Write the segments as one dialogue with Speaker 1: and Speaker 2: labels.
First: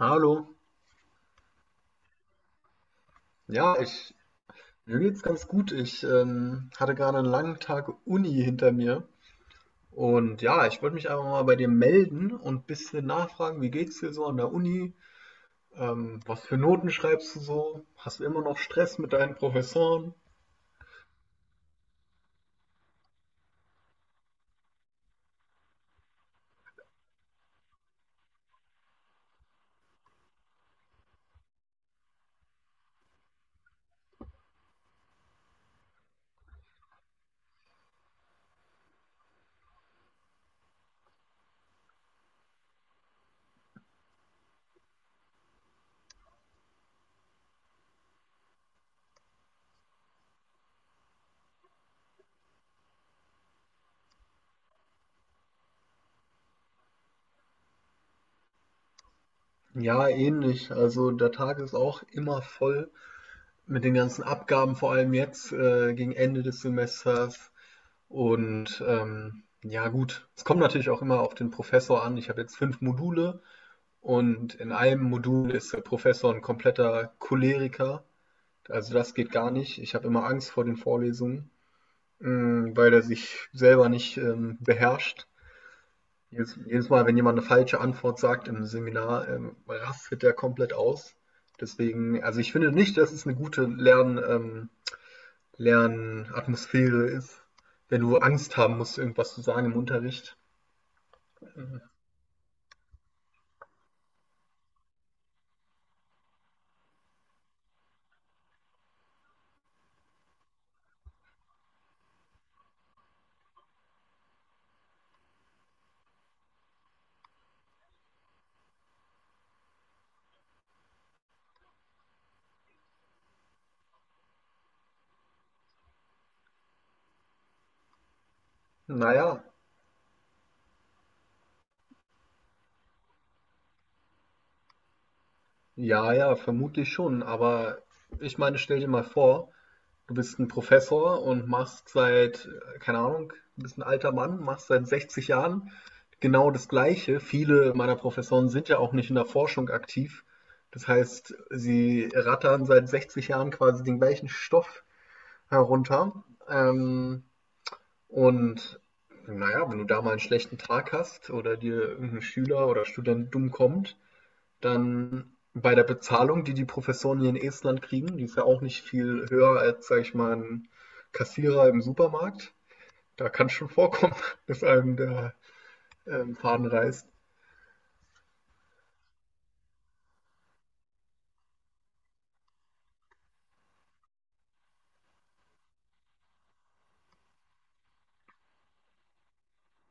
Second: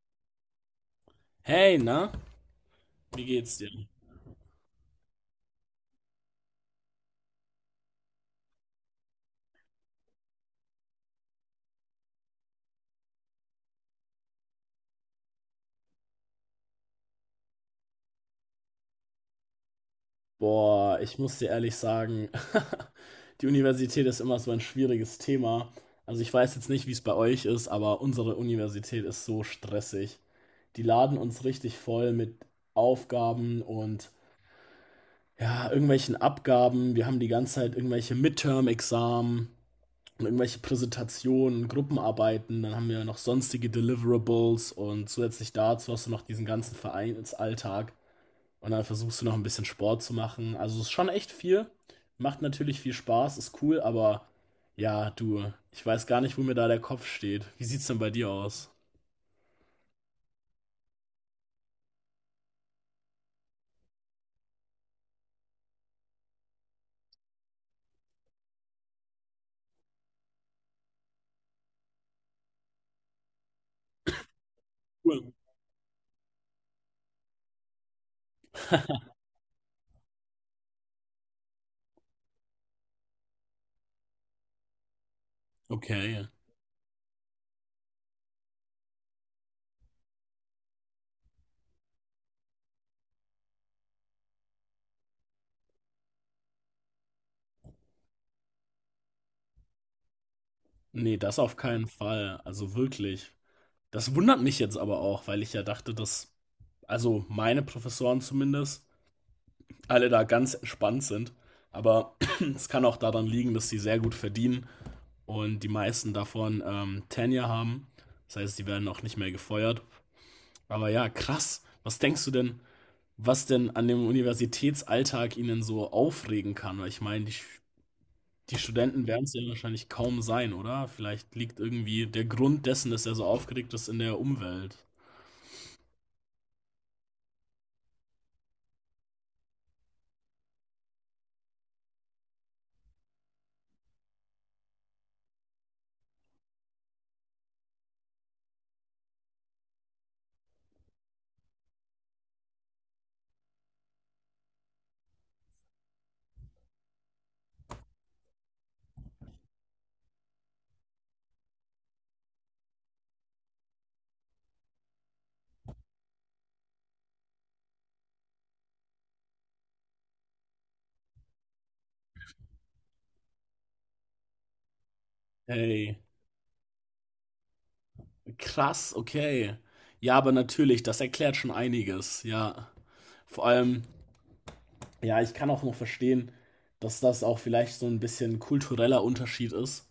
Speaker 1: Hallo.
Speaker 2: Hey, na? Wie geht's dir?
Speaker 1: Ja, ich Mir geht's ganz gut. Ich hatte gerade einen langen Tag Uni hinter mir, und ja, ich wollte mich einfach mal bei dir melden und ein bisschen nachfragen, wie geht's dir so an der Uni? Was für Noten schreibst du so? Hast du immer noch Stress mit deinen Professoren?
Speaker 2: Boah, ich muss dir ehrlich sagen, die Universität ist immer so ein schwieriges Thema. Also ich weiß jetzt nicht, wie es bei euch ist, aber unsere Universität ist so stressig. Die laden uns richtig voll mit Aufgaben und ja, irgendwelchen Abgaben. Wir haben die ganze Zeit irgendwelche Midterm-Examen und irgendwelche Präsentationen, Gruppenarbeiten. Dann haben wir noch sonstige Deliverables und zusätzlich dazu hast du noch diesen ganzen Vereinsalltag. Und dann versuchst du noch ein bisschen Sport zu machen. Also es ist schon echt viel. Macht natürlich viel Spaß, ist cool, aber ja, du, ich weiß gar nicht, wo mir da der Kopf steht. Wie sieht's denn bei dir aus?
Speaker 1: Ja, ähnlich. Also der Tag ist auch immer voll mit den ganzen Abgaben, vor allem jetzt gegen Ende des Semesters. Und ja, gut, es kommt natürlich auch immer auf den Professor an. Ich habe jetzt fünf Module. Und in einem
Speaker 2: Cool.
Speaker 1: Modul ist der Professor ein kompletter Choleriker. Also das geht gar nicht. Ich habe immer Angst vor den Vorlesungen, mh, weil er sich selber nicht beherrscht.
Speaker 2: Okay.
Speaker 1: Jedes Mal, wenn jemand eine falsche Antwort sagt im Seminar, rastet er komplett aus. Deswegen, also ich finde nicht, dass es eine gute Lernatmosphäre ist, wenn du Angst haben musst, irgendwas zu sagen im Unterricht.
Speaker 2: Nee, das auf keinen
Speaker 1: Mhm.
Speaker 2: Fall. Also wirklich. Das wundert mich jetzt aber auch, weil ich ja dachte, dass, also meine Professoren zumindest, alle da ganz entspannt sind. Aber es kann auch daran liegen, dass sie sehr gut verdienen und die meisten davon Tenure haben. Das heißt, die werden auch nicht mehr gefeuert. Aber ja, krass. Was denkst du denn, was denn an dem Universitätsalltag ihnen so aufregen kann? Weil ich meine, die, die Studenten werden es ja
Speaker 1: Naja,
Speaker 2: wahrscheinlich kaum sein, oder? Vielleicht liegt irgendwie der Grund dessen, dass er so aufgeregt ist, in der Umwelt.
Speaker 1: ja, vermutlich schon. Aber ich meine, stell dir mal vor, du bist ein Professor und machst seit, keine Ahnung, du bist 'n alter Mann, machst seit 60 Jahren genau das Gleiche. Viele meiner Professoren sind ja auch nicht in der Forschung aktiv. Das heißt, sie rattern seit 60 Jahren quasi den gleichen Stoff herunter. Und na ja, wenn du da mal einen schlechten Tag hast oder dir irgendein Schüler oder Student dumm kommt, dann bei der Bezahlung, die die Professoren hier in Estland kriegen, die ist ja auch nicht viel höher als, sage ich mal, ein Kassierer im Supermarkt. Da kann es schon vorkommen, dass einem der
Speaker 2: Hey,
Speaker 1: Faden reißt.
Speaker 2: krass, okay. Ja, aber natürlich, das erklärt schon einiges, ja. Vor allem, ja, ich kann auch noch verstehen, dass das auch vielleicht so ein bisschen kultureller Unterschied ist,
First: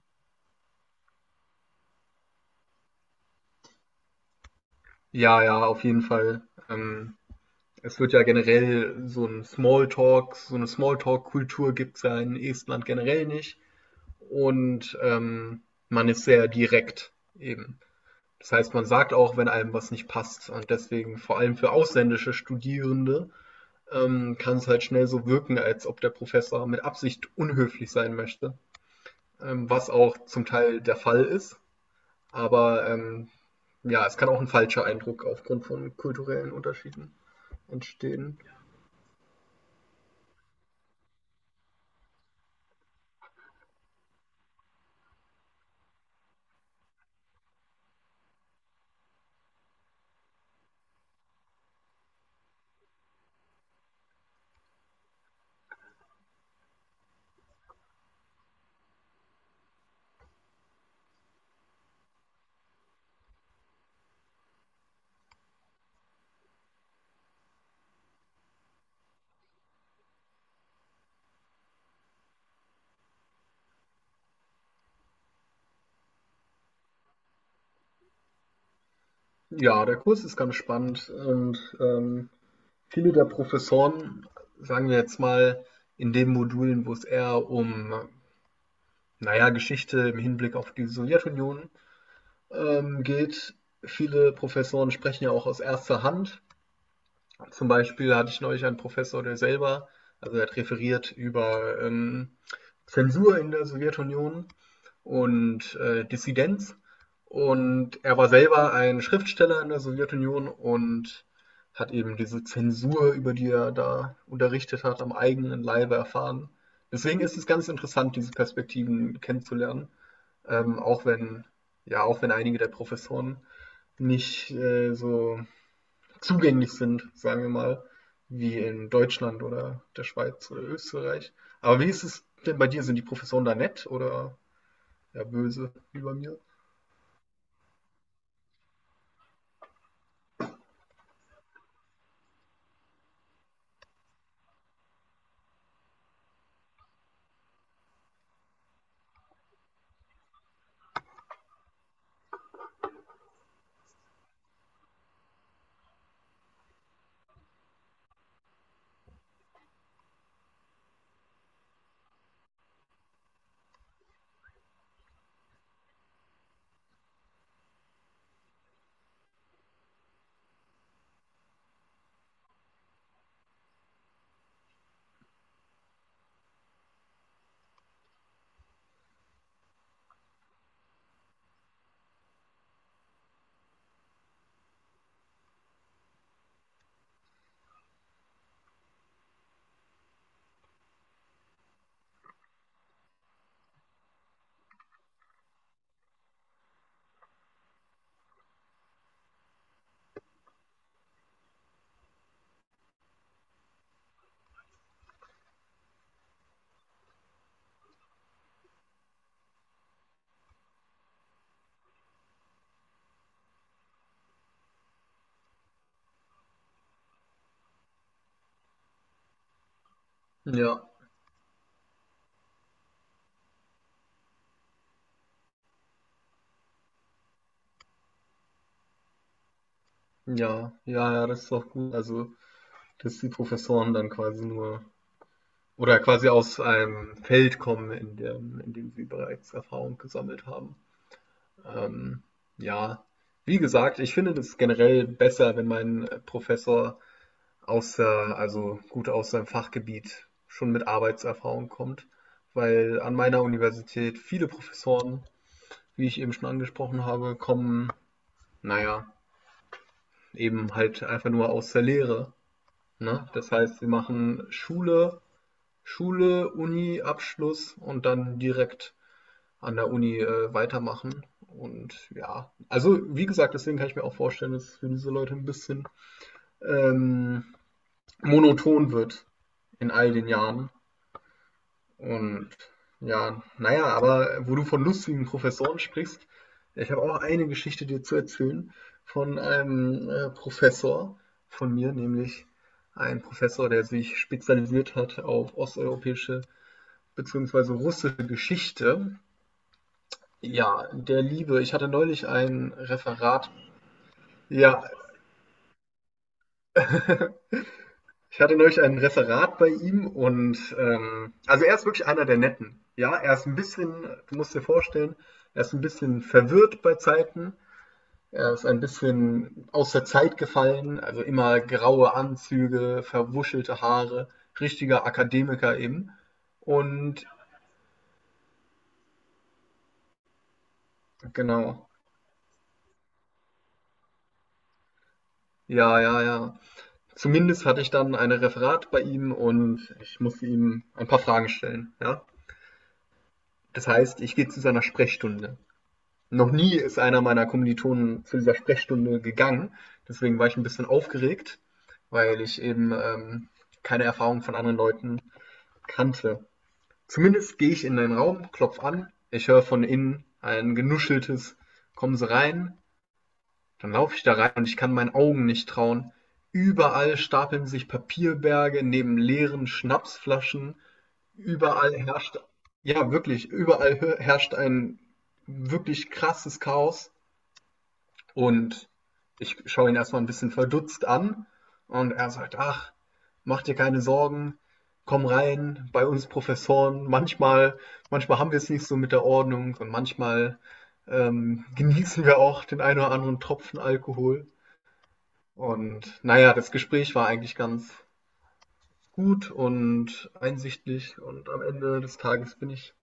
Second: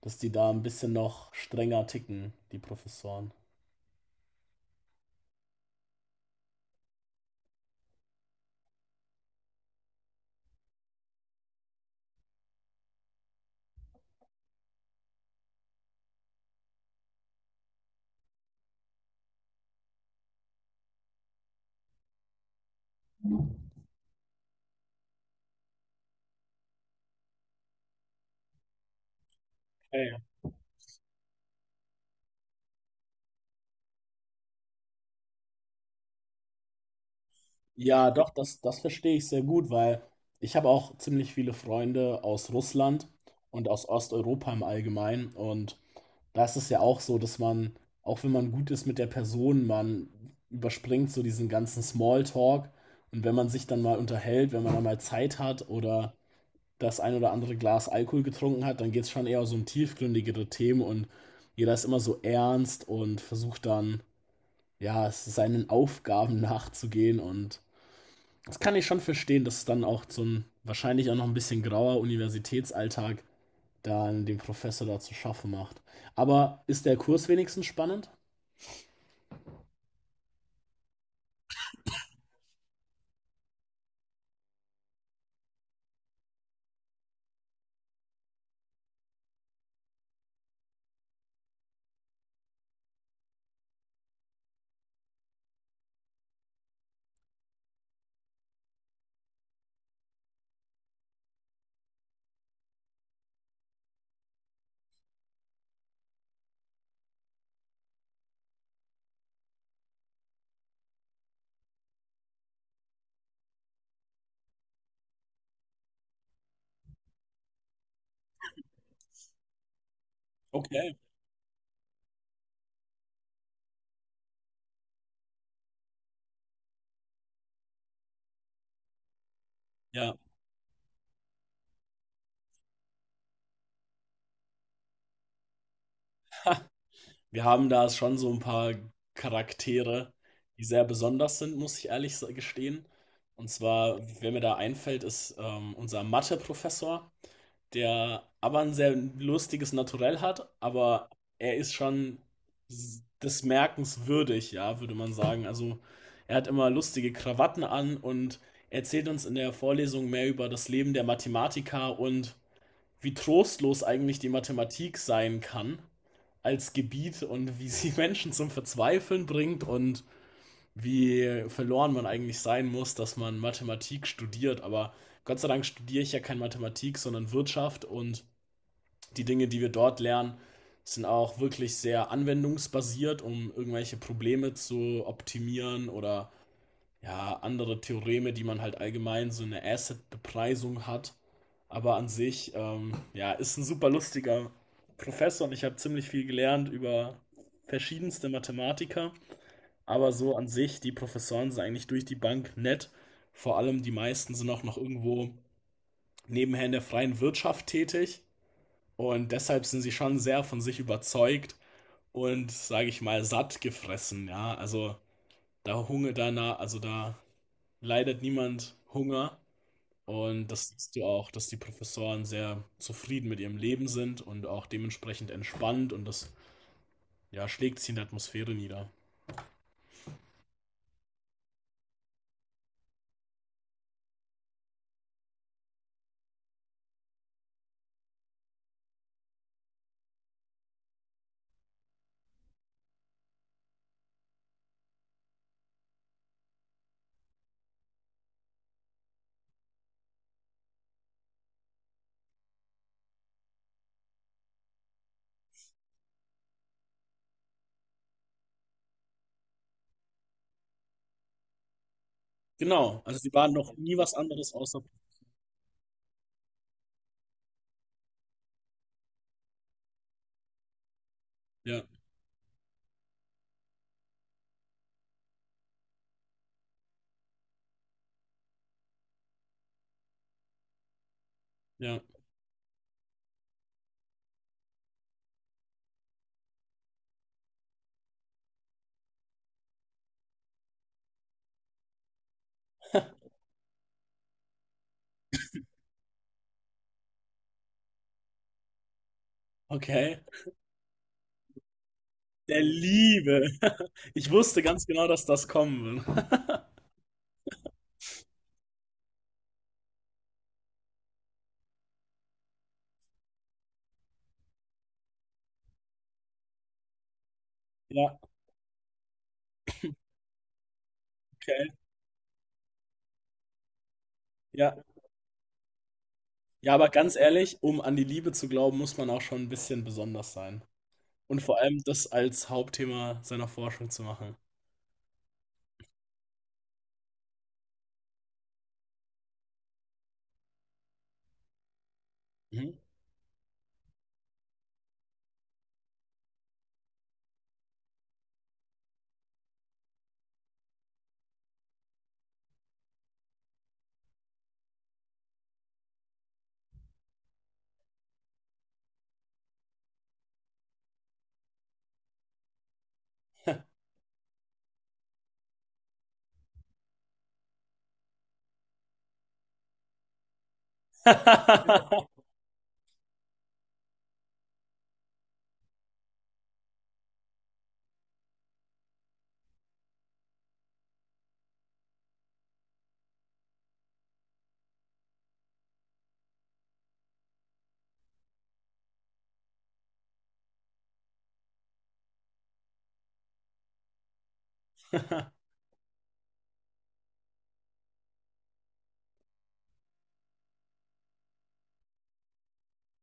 Speaker 2: dass die da ein bisschen noch strenger ticken, die Professoren.
Speaker 1: Ja, ja, auf jeden Fall. Ähm, Es wird ja generell so ein Smalltalk, so eine Smalltalk-Kultur gibt es ja in Estland generell nicht. Und man ist sehr direkt eben. Das heißt, man sagt auch, wenn einem was nicht passt. Und deswegen, vor allem für ausländische Studierende, kann es halt schnell so wirken, als ob der Professor mit Absicht unhöflich sein möchte, was auch zum Teil der Fall ist. Aber ja, es kann auch ein falscher Eindruck aufgrund von kulturellen Unterschieden
Speaker 2: Ja, doch,
Speaker 1: entstehen.
Speaker 2: das verstehe ich sehr gut, weil ich habe auch ziemlich viele Freunde aus Russland und aus Osteuropa im Allgemeinen. Und da ist es ja auch so, dass man, auch wenn man gut ist mit der Person, man überspringt so diesen ganzen Smalltalk. Und wenn man sich dann mal unterhält, wenn man dann mal Zeit hat oder das ein oder andere Glas Alkohol getrunken hat, dann geht es schon eher so um tiefgründigere Themen und jeder ist immer so ernst und versucht dann, ja, seinen Aufgaben nachzugehen und das kann ich schon verstehen, dass es dann auch zum wahrscheinlich auch noch ein bisschen grauer Universitätsalltag dann dem Professor da zu schaffen macht. Aber ist der Kurs wenigstens spannend?
Speaker 1: Ja, der Kurs ist ganz spannend, und viele der Professoren, sagen wir jetzt mal, in den Modulen, wo es eher um, naja, Geschichte im Hinblick auf die Sowjetunion geht, viele Professoren sprechen ja auch aus erster Hand. Zum Beispiel hatte ich neulich einen Professor, der selber, also er hat referiert über Zensur in der Sowjetunion und Dissidenz. Und er war selber ein Schriftsteller in der Sowjetunion und hat eben diese Zensur, über die er da unterrichtet hat, am eigenen Leibe erfahren. Deswegen ist es ganz interessant, diese Perspektiven kennenzulernen,
Speaker 2: Okay,
Speaker 1: auch wenn, ja, auch wenn einige der Professoren nicht so zugänglich sind, sagen wir mal, wie in Deutschland oder der
Speaker 2: ja.
Speaker 1: Schweiz oder Österreich. Aber wie ist es denn bei dir? Sind die Professoren da nett oder ja böse wie bei mir?
Speaker 2: Wir haben da schon so ein paar Charaktere, die sehr besonders sind, muss ich ehrlich gestehen. Und zwar, wer mir da einfällt, ist unser Mathe-Professor, der aber ein sehr lustiges Naturell hat, aber er ist schon des Merkens würdig, ja, würde man sagen. Also er hat immer lustige Krawatten an und erzählt uns in der Vorlesung mehr über das Leben der Mathematiker und wie trostlos eigentlich die Mathematik sein kann als Gebiet und wie sie Menschen zum Verzweifeln bringt und wie verloren man eigentlich sein muss, dass man Mathematik studiert. Aber Gott sei Dank studiere ich ja kein Mathematik, sondern Wirtschaft und die Dinge, die wir dort lernen, sind auch wirklich sehr anwendungsbasiert, um irgendwelche Probleme zu optimieren oder ja, andere Theoreme, die man halt allgemein so eine Asset-Bepreisung hat. Aber an sich, ja, ist ein super lustiger Professor und ich habe ziemlich viel gelernt über verschiedenste Mathematiker. Aber so an sich, die Professoren sind eigentlich durch die Bank nett. Vor allem die meisten sind auch noch irgendwo nebenher in der freien Wirtschaft tätig. Und deshalb sind sie schon sehr von sich überzeugt und, sage ich mal, satt gefressen, ja. Also da Hunger danach, also da leidet niemand Hunger. Und das
Speaker 1: Ja,
Speaker 2: siehst du auch, dass die Professoren sehr zufrieden mit ihrem Leben sind und auch dementsprechend entspannt und das ja, schlägt sich in der Atmosphäre nieder.
Speaker 1: ja, das ist doch gut. Also, dass die Professoren dann quasi nur oder quasi aus einem Feld kommen, in dem sie bereits Erfahrung gesammelt haben. Ähm, ja, wie gesagt, ich finde das generell besser, wenn mein Professor aus der also gut aus seinem Fachgebiet schon mit Arbeitserfahrung kommt, weil an meiner Universität viele Professoren, wie ich eben schon angesprochen habe, kommen, naja, eben halt einfach nur aus der Lehre.
Speaker 2: Genau, also
Speaker 1: Ne?
Speaker 2: sie waren
Speaker 1: Das
Speaker 2: noch
Speaker 1: heißt, sie
Speaker 2: nie was
Speaker 1: machen
Speaker 2: anderes außer.
Speaker 1: Schule, Uni, Abschluss und dann direkt an der Uni weitermachen.
Speaker 2: Ja,
Speaker 1: Und ja, also wie gesagt, deswegen kann ich mir auch vorstellen, dass es für diese Leute ein bisschen ähm, monoton wird in all den Jahren.
Speaker 2: ja.
Speaker 1: Und ja, naja, aber wo du von lustigen Professoren sprichst, ich habe auch eine Geschichte dir zu erzählen von einem Professor von mir, nämlich ein Professor, der sich spezialisiert hat auf osteuropäische bzw. russische Geschichte.
Speaker 2: Okay.
Speaker 1: Ja, der Liebe. Ich hatte neulich
Speaker 2: Der
Speaker 1: ein
Speaker 2: Liebe.
Speaker 1: Referat.
Speaker 2: Ich wusste
Speaker 1: Ja,
Speaker 2: ganz genau, dass das kommen wird.
Speaker 1: ich hatte neulich ein Referat bei ihm, und also er ist wirklich einer der Netten. Ja, er ist ein bisschen, du musst dir vorstellen, er ist ein bisschen verwirrt bei Zeiten.
Speaker 2: Ja,
Speaker 1: Er ist ein bisschen aus der Zeit gefallen, also immer
Speaker 2: okay.
Speaker 1: graue Anzüge, verwuschelte Haare,
Speaker 2: Ja,
Speaker 1: richtiger Akademiker eben.
Speaker 2: ja, aber ganz
Speaker 1: Und
Speaker 2: ehrlich, um an die Liebe zu glauben, muss man auch schon ein bisschen besonders sein. Und vor allem
Speaker 1: genau,
Speaker 2: das als Hauptthema seiner Forschung zu machen.
Speaker 1: ja. Zumindest hatte ich dann ein Referat bei ihm und ich musste ihm ein paar Fragen stellen. Ja?
Speaker 2: Mhm.
Speaker 1: Das heißt, ich gehe zu seiner Sprechstunde. Noch nie ist einer meiner Kommilitonen zu dieser Sprechstunde gegangen. Deswegen war ich ein bisschen aufgeregt, weil ich eben keine Erfahrung von anderen Leuten kannte. Zumindest gehe ich in den Raum, klopfe an, ich höre von innen ein genuscheltes Kommen Sie rein, dann laufe ich da rein und ich kann meinen Augen nicht trauen. Überall stapeln sich Papierberge neben leeren Schnapsflaschen. Überall herrscht, Überall herrscht ein wirklich krasses Chaos. Und ich schaue ihn erstmal ein bisschen verdutzt an, und er sagt, ach, mach dir keine Sorgen, komm rein, bei uns Professoren, manchmal haben wir es nicht so mit der Ordnung, und manchmal genießen wir auch den einen oder anderen Tropfen Alkohol. Und naja, das Gespräch war eigentlich ganz gut und einsichtig, und am Ende des Tages bin ich,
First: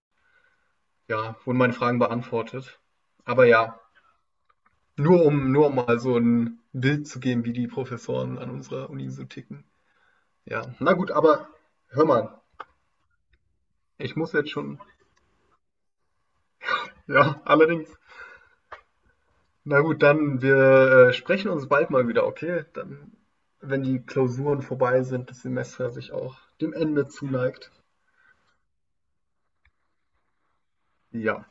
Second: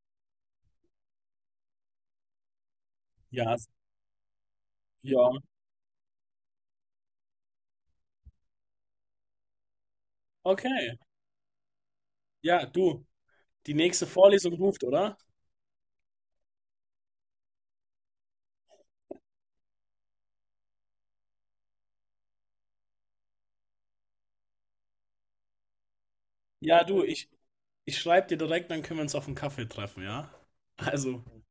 Speaker 1: ja, wurden meine Fragen beantwortet. Aber
Speaker 2: Ja,
Speaker 1: ja, Nur
Speaker 2: ja,
Speaker 1: um, nur um mal so ein Bild zu geben, wie die Professoren an unserer Uni so ticken. Ja, na
Speaker 2: okay.
Speaker 1: gut, aber hör mal.
Speaker 2: Ja, du, die nächste
Speaker 1: Ich muss jetzt
Speaker 2: Vorlesung
Speaker 1: schon.
Speaker 2: ruft, oder?
Speaker 1: Ja, allerdings. Na gut, dann wir sprechen uns bald mal wieder, okay? Dann, wenn die Klausuren vorbei sind, das Semester sich auch dem
Speaker 2: Ja, du,
Speaker 1: Ende zuneigt.
Speaker 2: ich schreibe dir direkt, dann können wir uns auf einen Kaffee treffen, ja? Also,
Speaker 1: Ja,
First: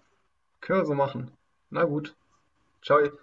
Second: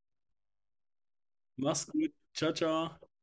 Speaker 1: können wir so machen.
Speaker 2: mach's
Speaker 1: Na
Speaker 2: gut.
Speaker 1: gut,
Speaker 2: Ciao,
Speaker 1: ciao.
Speaker 2: ciao.